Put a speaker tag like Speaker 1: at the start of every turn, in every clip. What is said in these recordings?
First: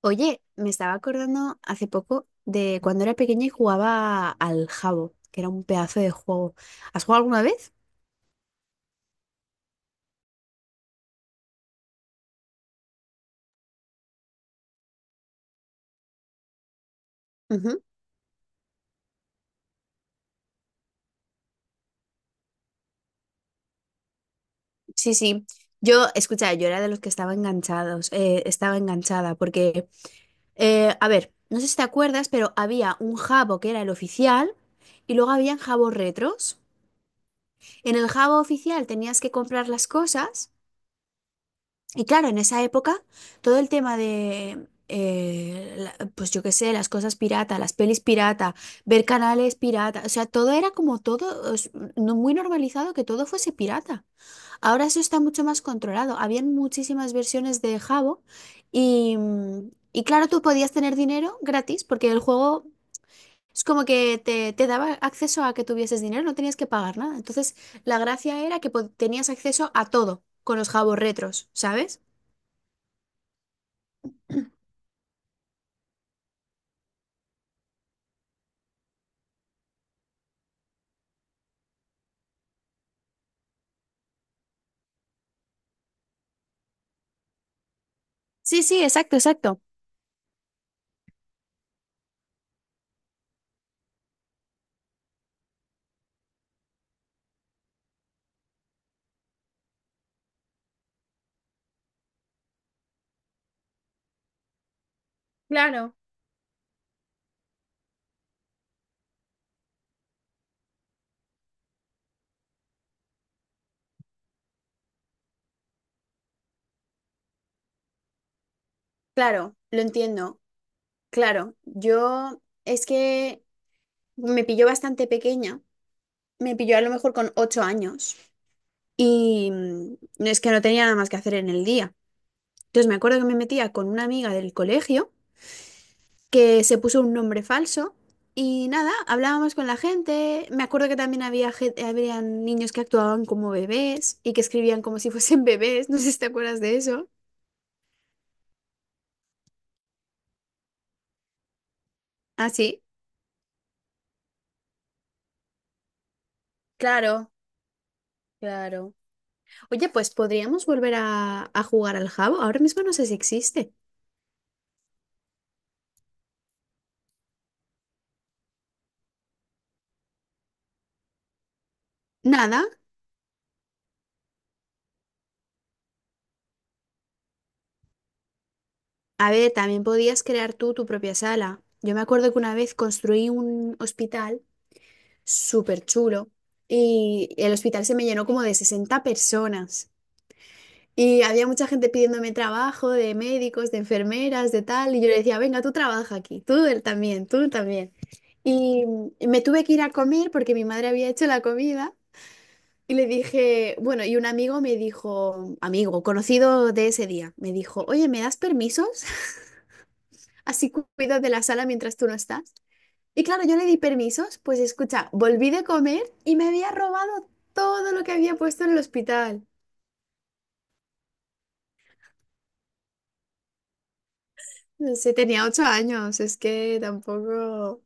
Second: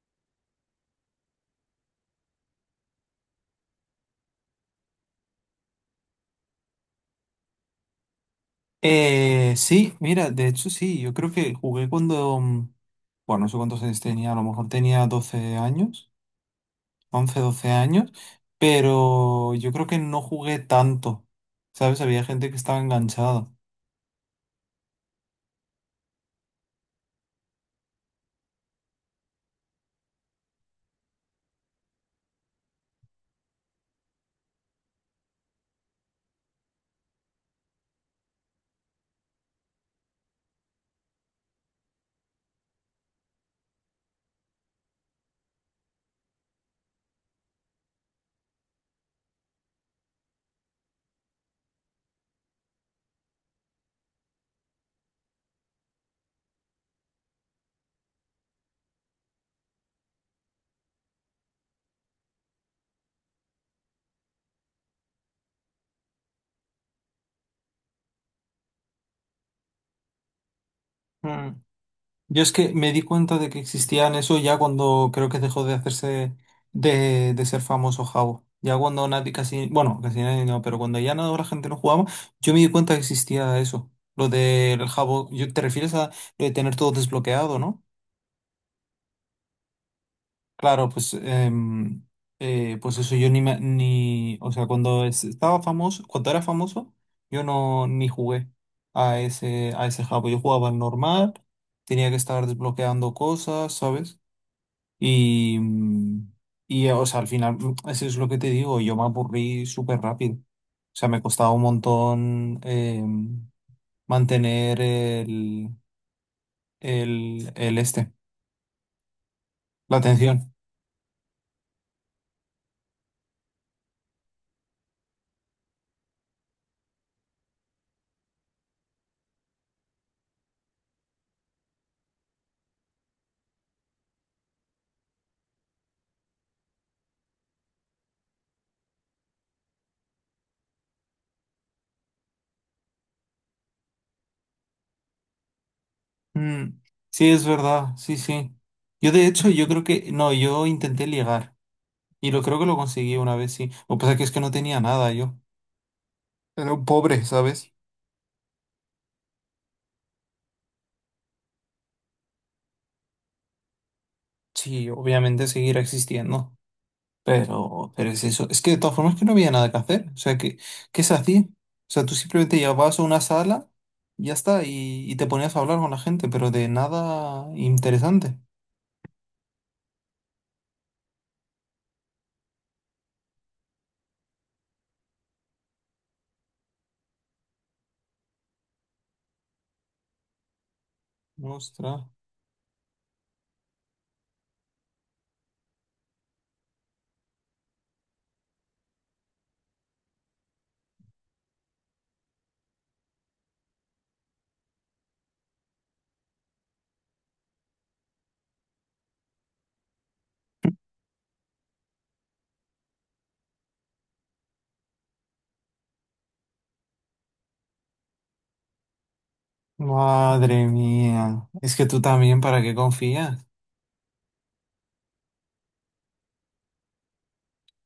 Speaker 1: Oye, me estaba acordando hace poco de cuando era pequeña y jugaba al Jabo, que era un pedazo de juego. ¿Has jugado alguna vez?
Speaker 2: Sí, mira, de hecho sí, yo creo que jugué cuando, bueno, no sé cuántos años tenía, a lo mejor tenía 12 años, 11 12
Speaker 1: Ujú.
Speaker 2: años, pero yo creo que no jugué tanto, ¿sabes? Había gente que estaba enganchada.
Speaker 1: Sí, sí. Yo, escucha, yo era de los que estaba enganchados, estaba enganchada, porque, a ver, no sé si te acuerdas, pero había un Jabo que era el oficial y luego habían Jabos retros. En el Jabo oficial tenías que comprar las cosas. Y claro, en esa época, todo el tema de, pues yo qué sé, las cosas pirata, las pelis pirata, ver canales pirata, o sea, todo era como todo, es, no muy normalizado que todo fuese pirata. Ahora eso está mucho más controlado. Habían muchísimas versiones de Jabo y, y claro, tú podías tener dinero gratis porque el juego es como que te daba acceso a que tuvieses dinero, no tenías que pagar nada. Entonces, la gracia era que tenías acceso a todo con los Jabos retros,
Speaker 2: Mm.
Speaker 1: ¿sabes?
Speaker 2: Yo es que me di cuenta de que existían eso ya cuando creo que dejó de hacerse de ser famoso Jabo. Ya cuando nadie casi, bueno, casi nadie no, pero cuando ya no, la gente no jugaba, yo me di cuenta que existía eso. Lo del Jabo, yo, ¿te refieres a lo de tener todo desbloqueado, no?
Speaker 1: Sí, sí, exacto, exacto.
Speaker 2: Claro, pues, pues eso yo ni, me- ni, o sea, cuando es- estaba famoso, cuando era famoso, yo no ni jugué a ese Jabo. Yo jugaba al normal, tenía que estar desbloqueando cosas, ¿sabes? Y,
Speaker 1: Claro.
Speaker 2: mm, y, o sea, al final, eso es lo que te digo, yo me aburrí súper rápido. O sea, me costaba un montón mantener el este,
Speaker 1: Claro, lo
Speaker 2: la
Speaker 1: entiendo.
Speaker 2: atención.
Speaker 1: Claro, yo es que me pilló bastante pequeña, me pilló a lo mejor con 8 años y no, es que no tenía nada más que hacer en el día. Entonces me acuerdo que me metía con una amiga del colegio que se puso un nombre falso y nada, hablábamos con la gente. Me acuerdo que también había habían niños que actuaban como bebés y que escribían como si fuesen bebés, no sé si te acuerdas de
Speaker 2: Mm,
Speaker 1: eso.
Speaker 2: sí, es verdad, sí, sí. Yo de hecho, yo creo que, no, yo intenté ligar y lo
Speaker 1: Ah,
Speaker 2: creo que lo
Speaker 1: sí,
Speaker 2: conseguí una vez, sí. Lo que pasa es que no tenía nada yo. Era un pobre,
Speaker 1: claro,
Speaker 2: ¿sabes?
Speaker 1: claro. Oye, pues podríamos volver a jugar al jabo. Ahora mismo no sé si existe.
Speaker 2: Sí, obviamente seguirá existiendo. Pero es eso. Es que de todas formas que no había nada que hacer. O sea, ¿qué, qué se hacía? O sea, tú simplemente
Speaker 1: Nada.
Speaker 2: llegabas a una sala, y ya está, y te ponías a hablar con la gente, pero de nada interesante.
Speaker 1: A ver, también podías crear tú tu propia sala. Yo me acuerdo que una vez construí un hospital súper chulo y el hospital se me llenó como de 60 personas. Y había mucha gente
Speaker 2: Ostras.
Speaker 1: pidiéndome trabajo de médicos, de enfermeras, de tal. Y yo le decía, venga, tú trabaja aquí, tú él también, tú también. Y me tuve que ir a comer porque mi madre había hecho la comida. Y le dije, bueno, y un amigo me dijo, amigo, conocido de ese día, me dijo, oye, ¿me das permisos? Así cuido de la sala mientras tú no estás. Y claro, yo le di permisos, pues escucha, volví de comer y me había robado todo lo que había puesto en el hospital.
Speaker 2: Madre mía. Es que tú también, ¿para qué confías?
Speaker 1: No sé, tenía 8 años, es que tampoco...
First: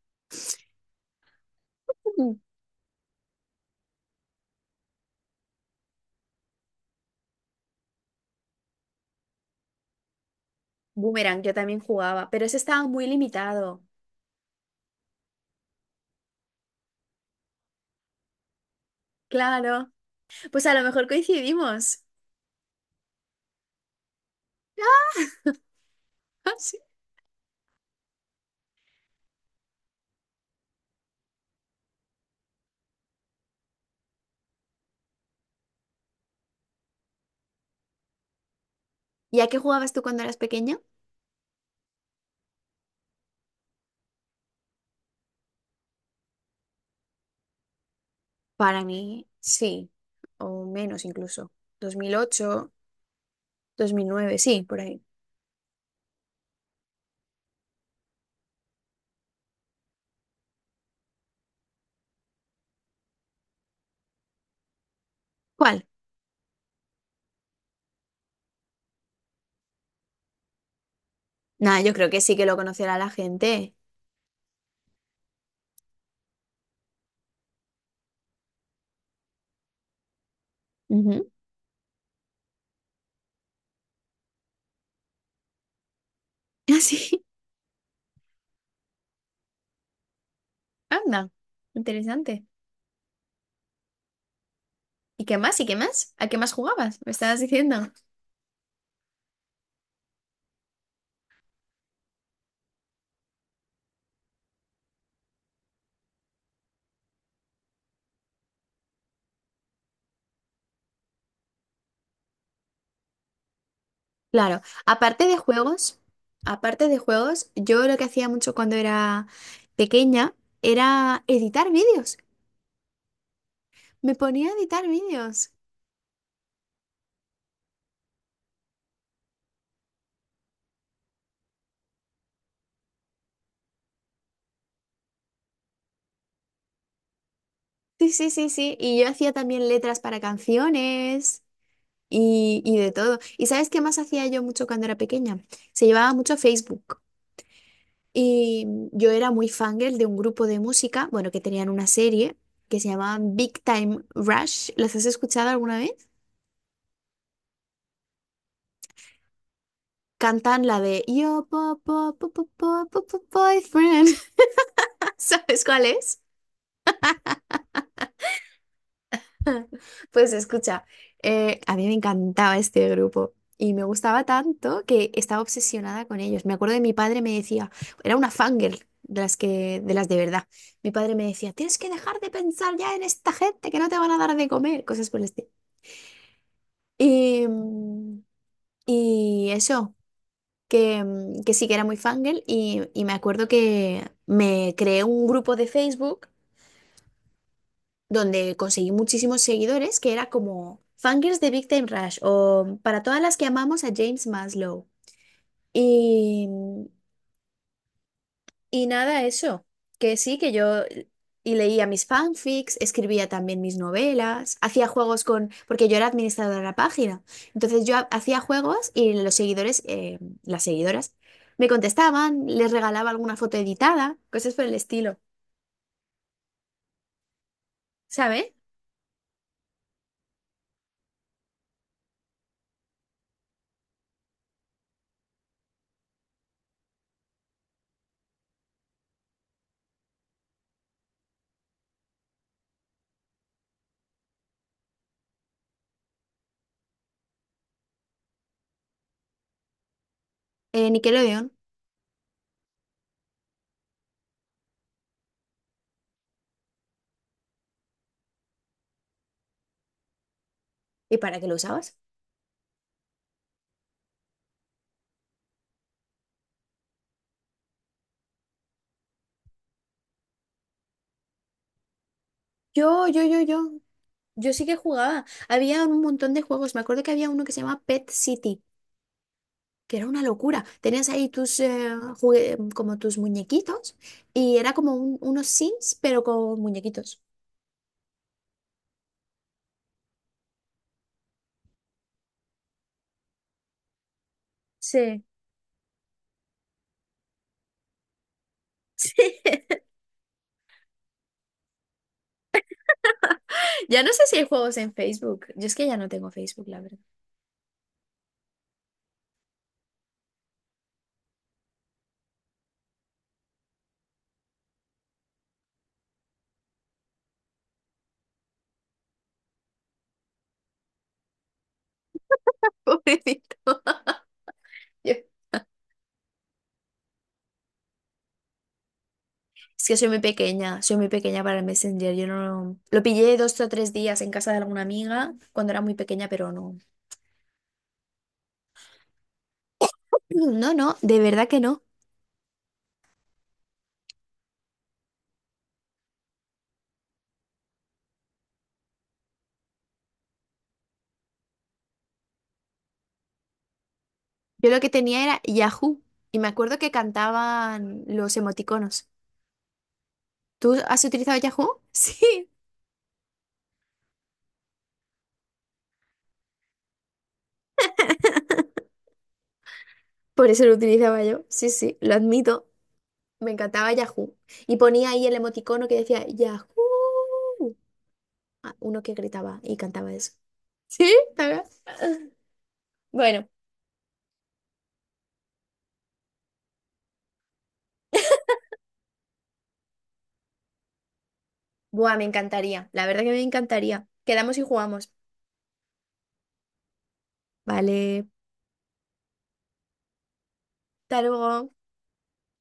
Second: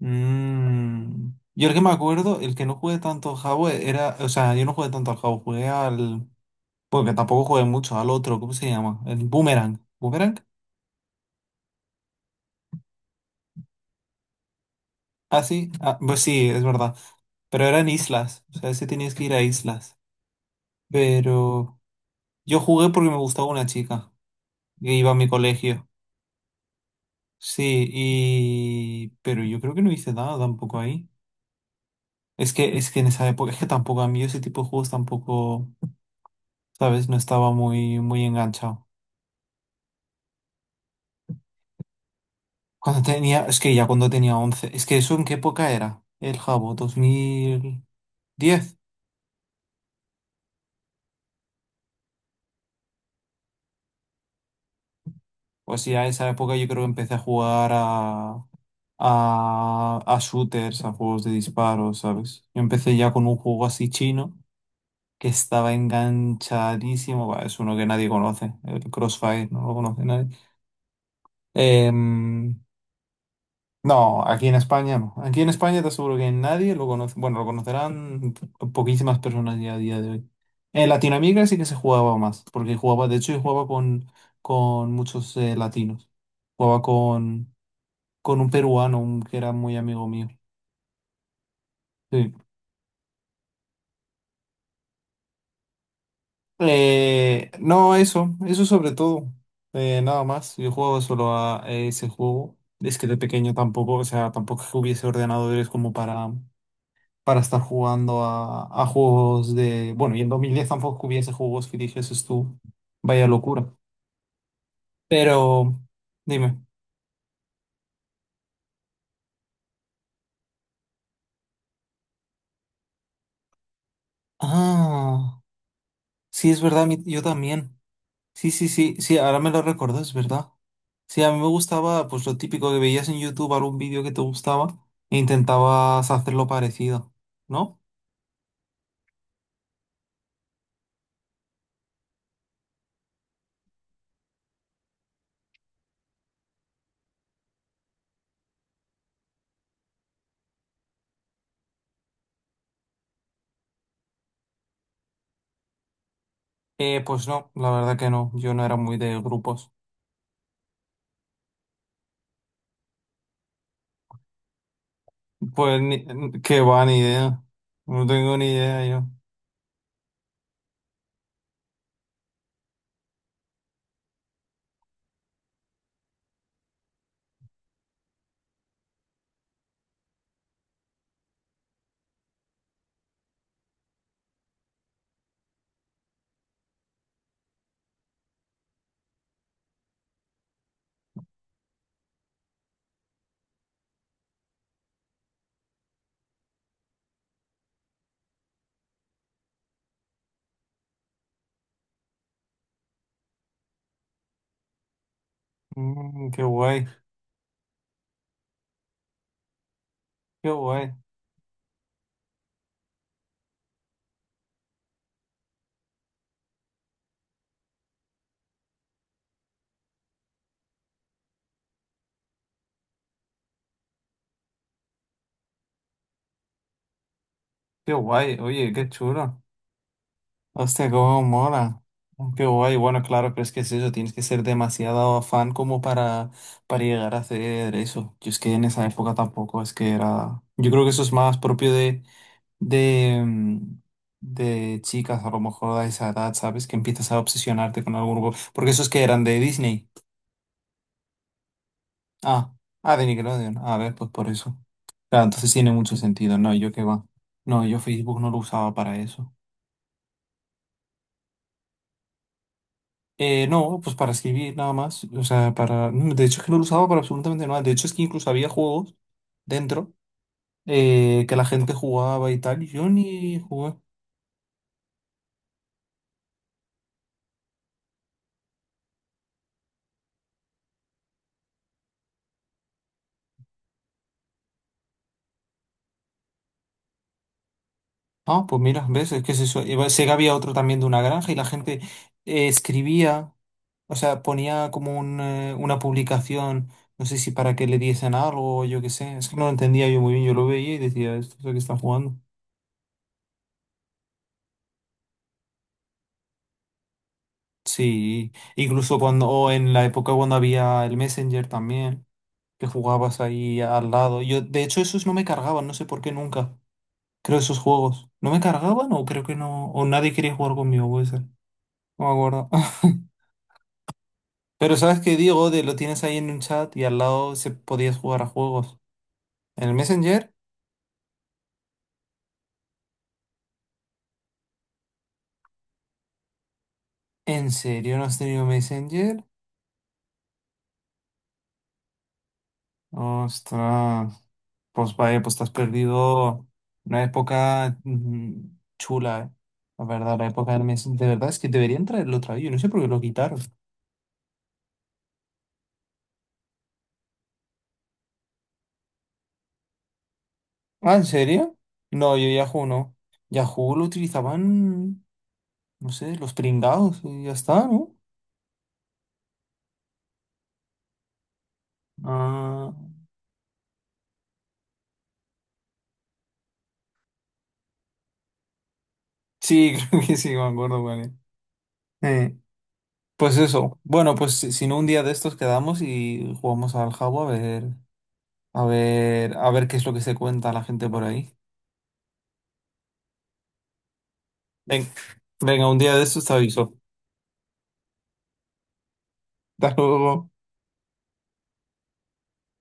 Speaker 2: Mm. Yo el que me
Speaker 1: Mm.
Speaker 2: acuerdo, el que no jugué tanto al Jabo era. O sea, yo no jugué tanto al Jabo, jugué al. Porque tampoco jugué mucho, al otro, ¿cómo se llama? El Boomerang. ¿Boomerang?
Speaker 1: Boomerang, yo también jugaba, pero ese estaba muy limitado.
Speaker 2: Ah, sí, ah, pues sí, es verdad. Pero eran islas, o sea, sí tenías que ir a
Speaker 1: Claro,
Speaker 2: islas.
Speaker 1: pues a lo mejor
Speaker 2: Pero
Speaker 1: coincidimos.
Speaker 2: yo jugué porque me gustaba una chica que iba a mi colegio.
Speaker 1: Ah, sí.
Speaker 2: Sí, y... Pero yo creo que no hice nada tampoco ahí. Es que en esa época, es que tampoco a mí ese tipo de juegos tampoco, ¿sabes? No estaba muy, muy enganchado.
Speaker 1: ¿Y a qué jugabas tú cuando eras pequeña?
Speaker 2: Cuando tenía, es que ya cuando tenía 11, ¿es que eso en qué época era? El Jabo, 2010.
Speaker 1: Para mí, sí, o menos incluso. 2008, 2009, sí, por ahí.
Speaker 2: Pues ya a esa época yo creo que empecé a jugar a a shooters, a juegos de disparo, ¿sabes? Yo empecé ya con un juego así chino que estaba
Speaker 1: ¿Cuál?
Speaker 2: enganchadísimo. Bah, es uno que nadie conoce, el Crossfire, no lo conoce nadie.
Speaker 1: Nada, yo creo que sí que
Speaker 2: Em,
Speaker 1: lo conocerá la gente.
Speaker 2: no, aquí en España no. Aquí en España te aseguro que nadie lo conoce. Bueno, lo conocerán poquísimas personas ya a día de hoy. En
Speaker 1: Ujú.
Speaker 2: Latinoamérica sí que se jugaba más, porque jugaba, de hecho, yo jugaba con muchos latinos. Jugaba
Speaker 1: Así,
Speaker 2: con un peruano, un- que era muy amigo mío.
Speaker 1: anda,
Speaker 2: Sí.
Speaker 1: interesante. ¿Y qué más? ¿Y qué más? ¿A qué más jugabas? Me estabas diciendo.
Speaker 2: No, eso sobre todo. Nada más. Yo juego solo a ese juego. Es que de pequeño tampoco, o sea, tampoco es que hubiese ordenadores como para estar jugando a juegos de. Bueno, y en 2010 tampoco hubiese juegos que dijeses tú. Vaya locura.
Speaker 1: Claro, aparte de
Speaker 2: Pero,
Speaker 1: juegos,
Speaker 2: dime.
Speaker 1: aparte de juegos, yo lo que hacía mucho cuando era pequeña era editar vídeos. Me ponía a editar vídeos.
Speaker 2: Ah, sí, es verdad, mi- yo también. Sí, sí, sí, sí, ahora me lo recuerdo, es verdad. Sí, a mí me gustaba pues lo típico que veías en YouTube, algún vídeo que te gustaba e intentabas hacerlo parecido, ¿no?
Speaker 1: Sí, sí, sí, sí. Y yo hacía también letras para canciones. Y, y de todo. ¿Y sabes qué más hacía yo mucho cuando era pequeña? Se llevaba mucho Facebook. Y yo era muy fangirl de un grupo de música, bueno, que tenían una serie que se llamaba Big Time Rush. ¿Las has escuchado alguna vez?
Speaker 2: Pues no, la verdad que no, yo no era muy de grupos.
Speaker 1: Cantan la de "Yo, po, po, po, po, po, po, po, boyfriend". ¿Sabes
Speaker 2: Pues
Speaker 1: cuál
Speaker 2: ni,
Speaker 1: es?
Speaker 2: qué va, ni idea. No tengo ni idea yo.
Speaker 1: Pues escucha, a mí me encantaba este grupo y me gustaba tanto que estaba obsesionada con ellos. Me acuerdo de mi padre me decía, era una fangirl de las que, de las de verdad. Mi padre me decía, tienes que dejar de pensar ya en esta gente que no te van a dar de comer, cosas por el estilo. Y, y eso, que sí que era muy fangirl y me acuerdo que me creé un grupo de Facebook donde conseguí muchísimos seguidores, que era como Fangirls de Big Time Rush o para todas las que amamos a James Maslow.
Speaker 2: Mm, qué
Speaker 1: Y,
Speaker 2: guay,
Speaker 1: y nada, eso, que sí,
Speaker 2: qué
Speaker 1: que yo
Speaker 2: guay,
Speaker 1: y leía mis fanfics, escribía también mis novelas, hacía juegos con, porque yo era administradora de la página, entonces yo hacía juegos y los seguidores, las seguidoras, me contestaban, les regalaba alguna foto editada, cosas por el estilo,
Speaker 2: qué guay,
Speaker 1: ¿sabes?
Speaker 2: oye, qué chulo. Hostia, cómo mola. Qué guay. Bueno, claro, pero es que es eso, tienes que ser demasiado fan como para llegar a hacer eso. Yo es que en esa época tampoco, es que era... Yo creo que eso es más propio de, de chicas, a lo mejor a esa edad, ¿sabes? Que empiezas a obsesionarte con algún grupo. Porque esos que eran de Disney.
Speaker 1: Nickelodeon.
Speaker 2: Ah, ah, de Nickelodeon. Ah, a ver, pues por eso. Claro, entonces tiene mucho sentido. No, yo qué va. No, yo Facebook no lo usaba para eso.
Speaker 1: ¿Y para qué lo usabas?
Speaker 2: No, pues para escribir nada más. O sea, para. No, de hecho, es que no lo usaba para absolutamente nada. De hecho, es que incluso había juegos dentro que la gente jugaba y tal. Y yo
Speaker 1: Yo, yo,
Speaker 2: ni
Speaker 1: yo, yo.
Speaker 2: jugué.
Speaker 1: Yo sí que jugaba. Había un montón de juegos. Me acuerdo que había uno que se llamaba Pet City, que era una locura. Tenías ahí tus como tus muñequitos y era como unos Sims, pero con muñequitos.
Speaker 2: Ah, pues mira, ¿ves? Es que es eso. Iba- Sé que había otro también de una granja y la gente escribía, o sea, ponía como un,
Speaker 1: Sí.
Speaker 2: eh, una publicación, no sé si para que le diesen algo o yo qué
Speaker 1: Sí.
Speaker 2: sé. Es que no lo entendía yo muy bien. Yo lo veía y decía, esto es lo que están jugando.
Speaker 1: Ya no sé si hay juegos en Facebook. Yo es que ya no tengo Facebook, la verdad.
Speaker 2: Sí, incluso cuando, o en la época cuando había el Messenger también, que jugabas ahí al lado. Yo, de hecho, esos no me cargaban, no sé por qué nunca. Creo esos juegos. ¿No me cargaban o creo que no? O nadie quería jugar conmigo, puede ser. No me acuerdo.
Speaker 1: Pobrecito.
Speaker 2: Pero sabes que
Speaker 1: Yo-
Speaker 2: Diego, de lo tienes ahí en un chat y al lado se podías jugar a juegos. ¿En el
Speaker 1: Es que
Speaker 2: Messenger?
Speaker 1: soy muy pequeña para el Messenger. Yo no lo pillé dos o tres días en casa de alguna amiga cuando era muy pequeña, pero no.
Speaker 2: ¿En serio no has tenido Messenger?
Speaker 1: No, no, de verdad que no.
Speaker 2: Ostras. Pues vaya, pues te has perdido una época chula, ¿eh? La verdad, la época del Messenger. De verdad es que deberían traerlo otra vez. Yo no sé por qué lo quitaron.
Speaker 1: Yo lo que tenía era Yahoo y me acuerdo que cantaban los emoticonos. ¿Tú
Speaker 2: Ah, ¿en
Speaker 1: has utilizado
Speaker 2: serio?
Speaker 1: Yahoo?
Speaker 2: No, yo
Speaker 1: Sí,
Speaker 2: Yahoo no. Yahoo lo utilizaban, no sé, los pringados y ya está, ¿no?
Speaker 1: por eso lo utilizaba yo. Sí, sí, lo admito.
Speaker 2: Ah,
Speaker 1: Me encantaba Yahoo. Y ponía ahí el emoticono que decía Yahoo. Ah, uno que gritaba
Speaker 2: sí,
Speaker 1: y
Speaker 2: creo
Speaker 1: cantaba
Speaker 2: que sí,
Speaker 1: eso.
Speaker 2: me acuerdo, vale.
Speaker 1: ¿Sí? ¿También?
Speaker 2: Eh, pues
Speaker 1: Bueno,
Speaker 2: eso. Bueno, pues si, si no un día de estos quedamos y jugamos al Jabo a ver, a ver, a ver qué es lo que se cuenta la gente por ahí.
Speaker 1: buah, me encantaría. La verdad que me encantaría. Quedamos y
Speaker 2: Ven-
Speaker 1: jugamos.
Speaker 2: venga, un día de estos te aviso.
Speaker 1: Vale,
Speaker 2: Hasta luego.
Speaker 1: hasta luego.